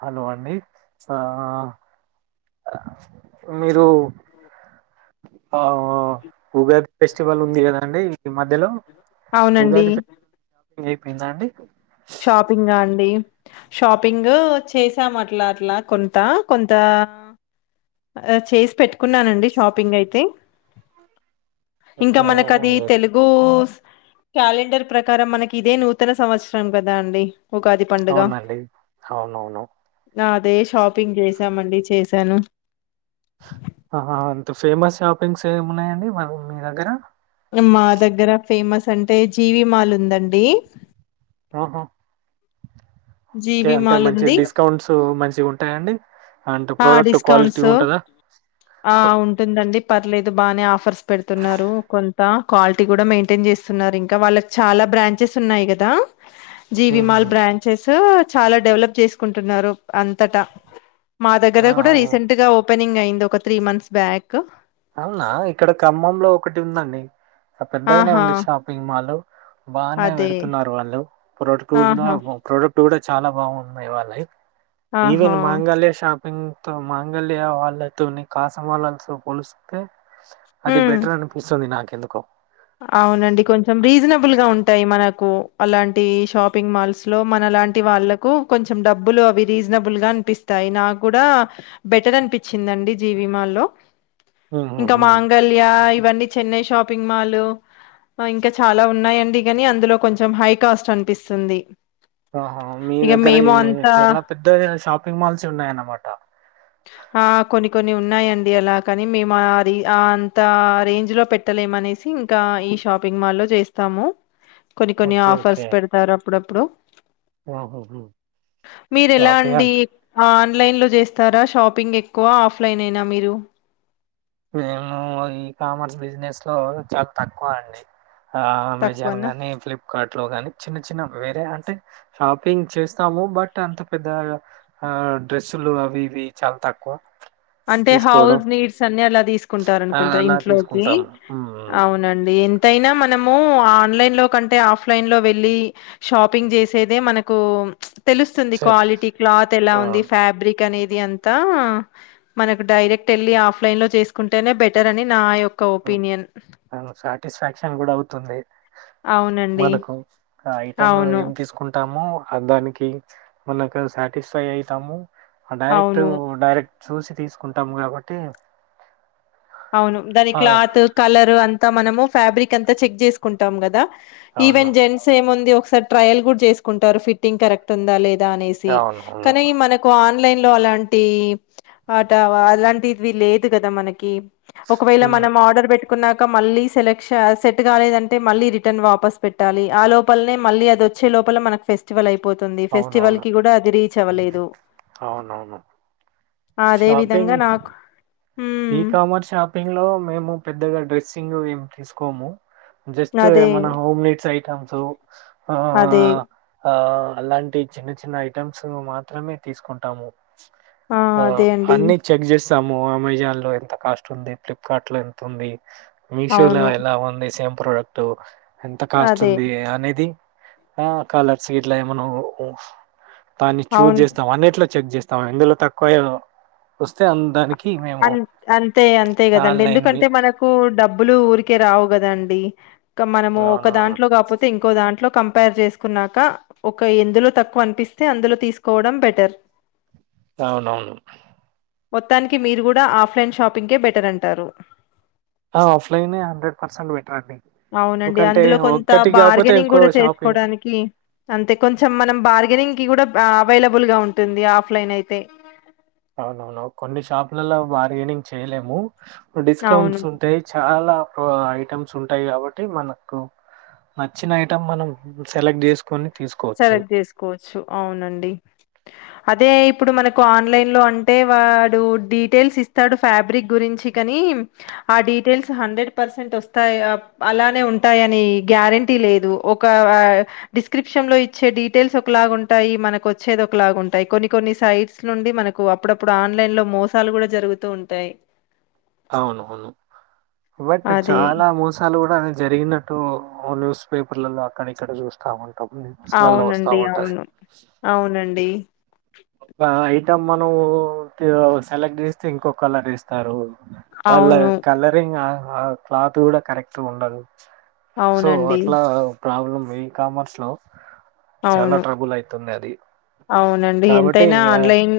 Hello అని ఆ మీరు ఆ ఉగాది ఫెస్టివల్ ఉంది గదండి ఈ మధ్యలో అవునండి. ఉగాది ఫెస్టివల్ పెం దాండి షాపింగా అండి షాపింగ్ చేసాం అట్లా అట్లా కొంత కొంత చేసి పెట్టుకున్నానండి షాపింగ్ అయితే ఇంకా ఓకే, మనకది తెలుగు క్యాలెండర్ ప్రకారం మనకి ఇదే నూతన సంవత్సరం రం గదా అండి ఉగాది పండుగ. అవునండి అవునవును నా అదే షాపింగ్ చేసామండి చేసాను ఆహా అంత ఫేమస్ షాపింగ్స్ ఏమిన్నాయండి మీ దగ్గర మా దగ్గర ఫేమస్ అంటే జీవి మాల్ ఉందండి ఆహా ఓకే జీవి అంటే మాల్ మంచి ఉంది. డిస్కౌంట్స్ మంచి గ్ ఉం టాయా అండి ఆ డిస్కౌంట్స్ ఉంటుందండి పర్లేదు బానే ఆఫర్స్ పెడుతున్నారు కొన్ తా క్వాలిటీ కూడా మెయింటైన్ చేస్తున్నారు ఇంకా వాళ్ళకి చాలా బ్రాంచెస్ ఉన్నాయి కదా జివిమాల్ బ్రాంచెస్ హు చాలా డెవలప్ చేసుకుంటున్నారు అంతటా మా దగ్గర కూడా రీసెంట్ గా ఓపెనింగ్ అయింది ఒకత్ త్రీ మంత్స్ బ్యాక్ అవునా ఇక్కడ ఖమ్మంలో ఒకటి ఉందండి పెద్దగనే ఆహా! ఉంది షాపింగ్ మాల్ బానే అదే. పెడుతున్నారు వాళ్ళు ప్రోక్ట్ నా ఆహా! ప్రోడక్ట్ క్ట్ కూడా చాలా బాగున్నాయి వాళ్ళయి ఆహా! ఈవెన్ మాంగల్య షాప్ ంతో మంగళ్యా వాళ్ళతోని కాసమళల్తో పోలుస్ కే అది హ్మ్. బెటర్ అనిపిస్తుంది నాకి ఎందుకో అవునండి కొంచెం రీజనబుల్ గా ఉంటాయి మనకు అలాంటి షాపింగ్ మాల్స్ లో మనలాంటి వాళ్ళలకు కొంచెం డబ్బులు అవి రీజనబుల్ గా అనిపిస్తాయి నా కూడా బెటర్ అనిపించిందండి జీవిమాల్ లో ఇంకా హుహుహు. మాంగళ్యా ఇవ్ ఇవన్నీ చెన్నై షాపింగ్ మాల్ ల్ ఇంకా చాలా ఉన్నాయండి కానీ అందులో కొంచెం హై కాస్ట్ అనిపిస్తుంది ఆహా మీ ఇగ దగ్గర మేము ఏ అంతా చాలా పెద్ద షాపింగ్ మాల్స్ ఉన్నాయ అన్నమాట ఆ! కొన్ని కొన్ని ఉన్నాయండి అలా కాని మేము అది ఆ అంత రేంజ్ లో పెట్టలేము అనేసి ఇంకా ఈ షాపింగ్ మాల్ లో చేస్తాము కొన్ని కొన్ని ఓకే. Offers okay. పెడతారు అప్పుడప్పుడు హుహుహు. మీరు ఎలా షాపింగ్ అండి ఆన్లైన్లో చేస్తారా షాపింగ్ ఎక్కువ ఆఫ్లైన్ ఏనా మీరు మేము ఈ కామర్స్ బిజినెస్ లో చాలా తక్కువ అండి ఆ అమెజాన్ తక్కువనా గానీ ఫ్లిప్కార్ట్ లో గాని చిన్న చిన్న వేరే అ టే షాపింగ్ చేస్తాము బట్ అంత పెద్ద ఆ డ్రెస్సులు అవి ఇవి చాలా తక్కువ అంటే తీసుకోవడం హౌస్ నీడ్స్ అని నెల నెల తీసుకుంటారు ఆ అనుకుంట అలా ఇంట్లోకి తీసుకుంటాము ఉమ్ అవునండి ఎత్తయినా మనము ఆన్లైన్ లో కంటే ఆఫ్లైన్ లో వెళ్ళి షాపింగ్ చేసేదే మనకు తెలుస్తుంది చెప్ క్వాలిటీ క్లాత్ ఎలా ఆ ఉంది ఫ్యాబ్రిక్ అనేది అంతా మనకు డైరెక్ట్ వెళ్లి ఆఫ్ లైన్ లో చేసుకుంటేనే బెటర్ అని నా యొక్క ఒపీనియన్ సాటిస్ఫాక్షన్ కూడా అవుతుంది అవునండి మనకు ఆ ఐటమ్ అవును ఏమి తీసుకుంటామో దానికి మనకు సాటిస్ఫై అయితాము డైరెక్ట్ అవును డైరెక్ట్ చూసి తీసుకుంటాము కాబట్టి అవును దనికి ఆ క్లాత్ కలరు అంత మనము ఫ్యాబ్రిక్ అంతా చెక్ చేసుకుంటాం కదా ఈవెన్ అవును జెంట్స్ ఏము ఉంది ఒక సార్ ట్రయల్ కూడా చేసుకుంటారు ఫిట్టింగ్ కరెక్ట్ ఉందా లేదా అనేసి అవునవును. కానీ మనకు ఆన్లైన్ లో అలాంటి ఆట అలాంటివి లేదు కదా మనకి ఒకవేళ హ్మ్. మనం ఆర్డర్ పెట్టు క మళ్ళీ సెలక్షన్ సెట్ కాలేదంటే మళ్ళీ రిటర్న్ వాపస్ పెట్టాలి ఆ లోపలనే మళ్ళీ అది వచ్చే లోపల మనకి ఫెస్టివల్ అయిపోంది పోతుంది ఫెస్టివల్ అవునవును. కి కూడా అది రీచ్ అవ్వలేదు అవునవును. అదే విధంగా నాకు హ్మ్. ఇకామర్స స్ప్పంగ్ లో మేము పెద్దగా డ్రెస్సింగ్ ఏమి తీసుకోము జస్ట్ అదే ఏమన్నా హోమ్ మీట్స్ అయి అ అదే ఆ అలాంటి చిన్న చిన్న ఐటమ్స్ మాత్రమే తీసుకుంటాము ఆ అదే అండి. అన్నీ చెక్ చేసి సమో అమెజాన్ లో ఎంత కాస్ట్ ఉంది ఫ్లిప్కార్ట్ లో ఎంత ఉంది మీషోలో అవును. ఎలా ఉంది సేమ్ పొడక్ట్ తో ఎంత కాస్ట్ అదే. ఉంది అనేది ఆ కలర్స్ ఇట్లా ఏమన దాన్ని చూజ్ అవును. చేస్తాం అన్నిట్లో చెక్ చేస్తా తం ఎందులో తక్కువయ్య వస్తే అ దానికి మేము అన్ అంతే అంతే కదండి ఆన్లైన్ ఎందుకంటే మనకు డబ్బులు ఊరికే రావు కదాండి ఇ మనము ఒక అవునవును దాంట్లో కాకపోతే ఇంకో దాంట్లో కంపేర్ చేసుకున్నాక, ఒక ఎందులో తక్కువ అనిపిస్తే అందులో తీసుకోవడం బెటర్ అవునవును మొత్తానికి మీరు కూడా ఆఫ్లైన్ షాపింగ్కే బెటర్ అంటారు ఆఫలైన్ హండ్రెడ్ పసెట్ బెటర్ అండి అవునండి ఎందుకంటే అందులో కొంత ఒక్కటి కాకపోతే బార్గెనింగ్ ఎక్కువ కూడా షాపింగ్ చేసుకోడానికి, అంతే కొంచెం మనం బార్గెనింగ్ కూడా అవైలబుల్ గా ఉంటుంది ఆఫ్లైన్ అయితే అవునవును కొన్ని షాపులలో బార్గెనింగ్ చేయలేము అవును. డిస్కౌంట్స్ ఉంటాయి చాలా ఐటమ్స్ ఉంటాయి కాబట్టి మనకు నచ్చిన ఐటెమ్ మనం సెలెక్ట్ చేసుకొని తీసుకోవచ్చు సెలెక్ట్ చేసుకోవచ్చు అవునండి అదే ఇప్పుడు మనకు ఆన్లైన్ లో అంటే వాడు డీటెయిల్స్ ఇస్తాడు ఫాబ్రిక్ గురించి కాని, ఆ డీటెల్స్ హండ్రెడ్ పర్సెంట్ వస్తాయి అలానే ఉంటాయని గ్యారెంటీ లేదు ఒక డిస్క్రిప్ విష లో ఇచ్చే డీటెయిల్స్ ఒకలాగా ఉంటాయి, మనకు వచ్చేది ఒకలాగా ఉంటాయి, కొన్ని కొన్ని సైట్స్ నుండి మనకు అప్పుడప్పుడు ఆన్లైన్ లో మోసాలు కూడా జరుగుతూ ఉంటాయి. అవునువును బట్ అదే. చాలా మోసాలు కూడా జరిగినట్టు ఓ న్యూస్ పేపర్లలో అక్కడ ఇక్కడ చూస్తాము అవునండి అవును అవునండి యి ఐ మనం సెలెక్ట్ చేస్తే ఇంకొ కలర్ ఇస్తారు అలా అవును. కలరింగ్ ఆ క్లాత్ కూడా కరెక్ట్ ఉండదు సో అవునండి. అట్లా ప్రాబ్లం ఈ కామర్స్లో చాలా అవును. ట్రబుల్ అయితుంది అది అండి కాబట్టి ఎంతైనా ఆన్లైన్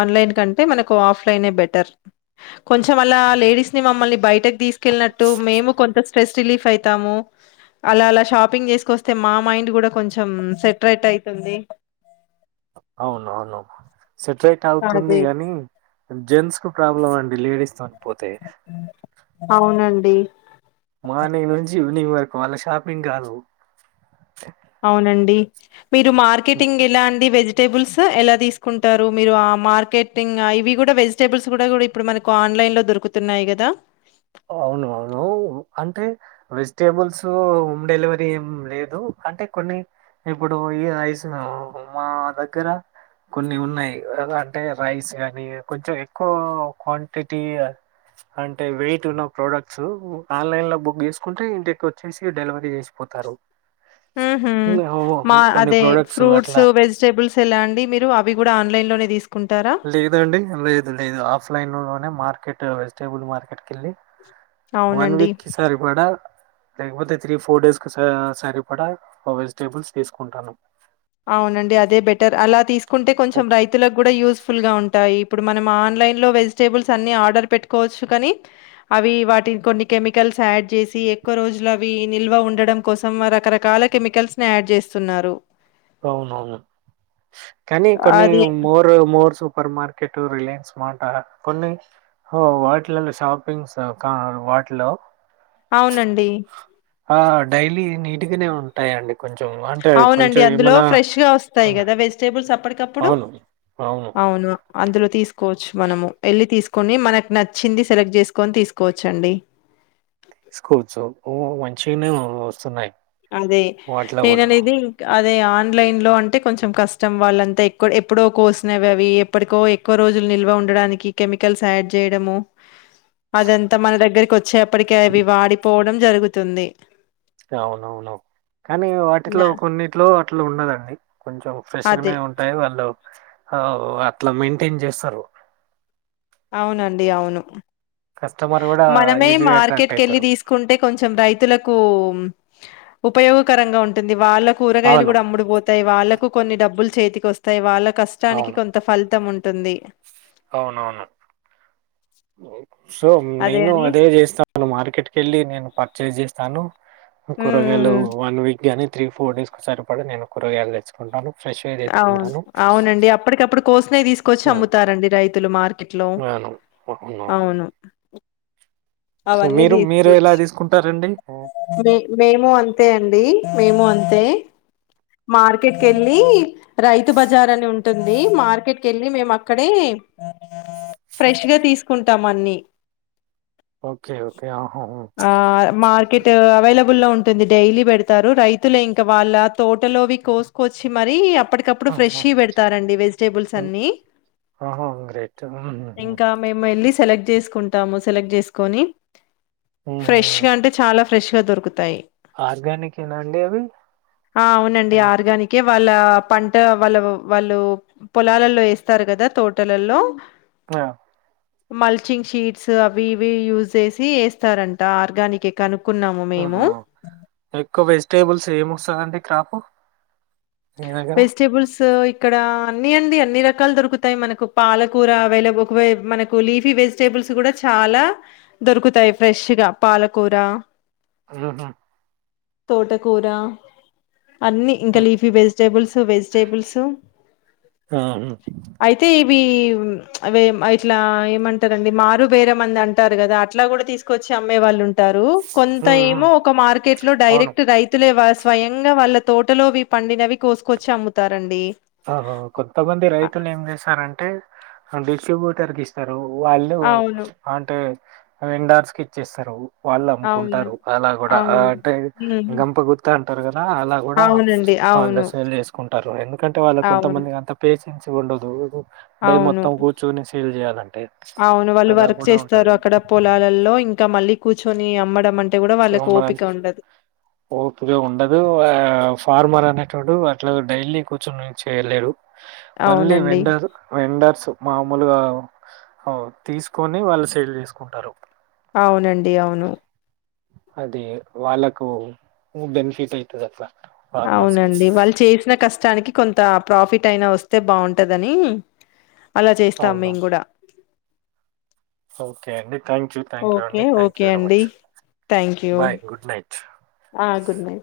ఆన్లైన్ కంటే మనకు ఆఫ్లైన్ బెటర్ కొంచెం అల్ల లేడీస్ ని మమ్మల్ని బయటకీ తీసుకెళ్ళినట్టు మేము కొంత స్ట్రెస్ రిలీఫ్ అవుతాము అలా అలా షాపింగ్ చేసుకొస్తే మా మైండ్ కూడా కొంచెం సెట రేట్ అయితుంది అవునవును సెటరైట్ అవుతుంది అదే. గాని జెన్స్ కు ప్రాబ్లం అండి లేడిస్ తో పోతే అవునండి. మార్నింగ్ నుంచి వాళ్ళ షాపింగ్ కాదు అవునండి మీరు మార్కెటింగ్ ఎలా అండి వెజి వెజిటబుల్స్ ఎలా తీసుకుంటారు. మీరు ఆ మార్కెటింగ్ ఇవి కూడా వెజిటేబుల్స్ కూడా ఇప్పుడు మనకు ఆన్లైన్ లో దొరుకుతున్నాయి కదా. అవును అవును అంటే వెజిటేబుల్స్ హోమ్ డెలివరీ ఏం లేదు. అంటే కొన్ని ఇప్పుడు ఈ రైస్ మా దగ్గర కొన్ని ఉన్నాయి. అంటే రైస్ కానీ కొంచెం ఎక్కువ క్వాంటిటీ అంటే వెయిట్. న్న ప్రోడక్ట్స్ ఆన్లైన్ లో బుక్ చేసుకుంటే, ఇంటికి వచ్చేసి డెలివరీ చేసిపోతారు. ఉహు మా అదే ప్రోడక్ట్స్ ఫ్రూట్స్ అట్లా వెజిటేబుల్స్ ఎలాండి మీరు అవి కూడా ఆన్లైన్ లోనే తీసుకు లేదండి లేదు లేదు ఆఫ లైన్ లోనే మార్కెట్ వెజిటేబుల్ మార్కెట్ వన్ అవునండి. వీక్ కి సరిపడా లేకపోతే త్రీ ఫోర్ డేస్ కు సరిపడా వెజిటేబుల్స్ తీసుకుంటాను. అవునండి అదే బెటర్ అలా తీసుకుంటే కొంచెం రైతులకు కూడా యూజ్ ఫుల్ గా ఉంటాయి. ఇప్పుడు మనం ఆన్లైన్ లో వెజిటేబుల్స్ అన్ని ఆర్డర్ పెట్టుకోవచ్చు కాని, అవి వాటిని కొన్ని కెమికల్స్ యాడ్ చేసి, ఎక్కువ రోజులు అవి నిల్వ ఉండడం కోసం, రకరకాల కెమికల్స్ ని యాడ్ చేస్తున్నారు. అవునవును కానీ కొన్ని అది More Morse super market, Reliance, మాట కొన్ని వాటిలో షాపింగ్స్ వాటిలో అవునండి ఆ డైలీ నీటిగనే ఉంటాయిండి అవునండి అందులో ఫ్రెష్ గా వస్తాయి కదా వెజిటేబుల్స్ అప్పటి అప్పుడు అవును అవును అందులో తీసు కోవచ్చు మనము వెళ్ళి తీసుకొని మనకు నచ్చింది సెలెక్ట్ చేసుకొని తీసుకోవచ్చ అండి. చైనేమో వస్తున్నాయి అదే వాటిలో కూడా ఏదన్నైతే ఇంకా అదే ఆన్లైన్ లో అంటే కొంచెం కష్టం వాళ్ళంతా ఎ ఎప్పుడో కోసినవి అవి. ఎప్పటికో ఎక్కువ రోజులు నిల్వ ఉండడానికి కెమికల్స్ యాడ్ చేయడము. అదంతా మన దగ్గరకి వచ్చ చేపటికి అవి వాడిపోవడం జరుగుతుంది అవునవును కానీ న వాటిలో కొన్నింటిలో అట్లా ఉండదండి. కొంచెం ఫ్రెష్ అదే గనే ఉంటాయి వాళ్ళు అ అట్లా మెయింటైన్ చేస్తారు. అవునండి అవును కస్టమర్ కూడా మనమే ఈజీగా అట్రాక్ట్ మార్కెట్కి వెళ్ళి అవుతారు తీసుకుంటే కొంచెం రైతులకు ఉపయోగకరంగా ఉంటుంది. వాళ్ళ కూరగాయలు అవును కూడా అమ్ముడుపోతాయి. వాళ్ళ కూ కొన్ని డబ్బులు చేతికి వస్తాయి వాళ్ళ కష్టానికి అవును కొంత ఫలితం ఉం ఉంటుంది అవునవును సో నేను అదే చేస్తాను మార్కెట్కి వెళ్ళి నేను పర్చేస్ చేస్తాను కూరగాయలు హ్మ్. వన్ వీక్ కి గాని త్రీ ఫోర్ డేస్ కు సరిపడా నేను కూరగాయలు తెచ్చుకుంటాను ఫ్రెష్గా అవును తెచ్చుకుంటాను అవునండి అప్పటికప్పుడు కోసినవి తీసుకొచ్చి ఆ, అమ్ముతారండి రైతు రైతులు మార్కి మార్కెట్లో అవును అవునవును అవును సో మీరు మీరు ఎలా తీసుకుంటారు మేమ్ మేము అంతే అండి మేము అంతే మార్కెట్ కి ఉమ్, వెళ్ళి రైతు బజార్ అని ఉం ఉంటుంది మార్కెట్కి వెళ్ళి మేము అక్కడే ఫ్రెష్ గా తీసుకుంటాం అన్ని ఓకే ఓకే ఆహా, ఉమ్, ఆ మార్కెట్ అవైలబుల్ లో ఉం ఉంటుంది డైలీ పెడతారు రైతులే ఇంకా వాళ్ళ తోటలోవి కోసుకొచ్చి మరి అప్పటికప్పుడు ఫ్రెష్ ఆహా, గా పెడతారండి వెజిటేబుల్స్ ఉమ్. అన్ని ఆహా! గ్రేట్. హుహుహు. ఇంకా మేము వెళ్ళి సెలెక్ట్ చేసుకుం దాము సెలెక్ట్ చేసుకొని ఫ్రెష్ గా అంటే చాలా ఫ్రెష్ గా దొరుకుతాయి ఆర్గానిక్ ఏనా అండి అవి ఆ అవునండి ఆర్గానికే వాళ్ళ పంట వాళ్ళ వాళ్ళు పొలాలలో వేస్తారు కదా తోటలలో ఆ మల్చింగ్ షీట్స్ అవి ఇవి యూస్ చేసి వేస్తారంట ఆర్గానికే కను ఆహా ఎక్కువ వెజిటేబుల్స్ ఏమి వస్తాయి అండి క్రాపు మీ దగ్గర? వెజిటేబుల్స్ ఇక్కడ అన్ని అండి అన్ని రకాలు దొరుకుతాయి మనకు పాలకూర అవైల ఒక మనకు లీఫీ వెజిటేబుల్స్ కూడా చాలా దొరుకుతాయి ఫ్రెష్ గా పాలకూర ఊహూ తోటకూర అన్నీ ఇంకా హ్మ్. లీఫీ బేస్ టేబుల్సు వెజిటేబుల్సు ఆ అే ఇట్లా ఏమంటారండి మారు వేరే మంది అంటారు కదా అట్లా కూడా తీసుకొచ్చి అమ్మే వాళ్ళు ఉంట కొంత హ్మ్. హ్మ్. ఏమో ఒక మార్కెట్ లో అవును. డైరెక్ట్ రైతులే స్వయంగా వాళ్ళ తోటలోవి పండినవి కోసుకొచ్చి అమ్ముతారండి అహో కొంతమంది అ రైతులు ఏం చేశారంటే అంటే డిస్ట్రిబ్యూటర్ తీస్తారు వాళ్ళు అవును అంటే ఎండార్స్ కి ఇచ్చేస్తారు వాళ్ళు అవును అమ్ముకుంటారు అలా కూడా అవును అంటే ఉమ్ గంప గుత్త అంటే తర్గ అలా కూడా అవునండి అవును హాలిడేస్ వెళ్ళ చేసుకుంటారు ఎందుకు కంటే వాళ్ళ అవును కొంతమంది అంత బచెన్స ఉండదు డే అవును మొత్తం కూర్చొని సేల్ జేయాలంటే అవును వాళ్ళు అలా వర్క్ గూడా చేస్తారు ఉంటది. అక్కడ పొలాలలో ఇంకా మళ్ళీ కూర్చొని అమ్మడమంట తు ఉండదు ఆ ఫార్మర్ అనే అోడు అట్లా డైలీ కూర్చొనియలేరు మళ్ళీ అవునండి వెండారు వెండర్సు మామూలుగా అ తీసుకొని వాళ్ళు సేల్ చేసుకుంటారు అవునండి అవును అదే వాళ్ళకుఊ బనిఫిట్ అయితుది అప్ప అవునండి వాళ్ళు చేసిన కష్టానికి కొంత అంత ప్రాఫిట్ అయినా వస్తే బాగుంటదని అలా చేస్తాం మేము అవునవును. కూడా ఓకే అండి thank you thank you okay. అండి థ్యాంక్ యూ ఓకే వెరీ అండి. Much thank you. Bye good night ఆ! Good night.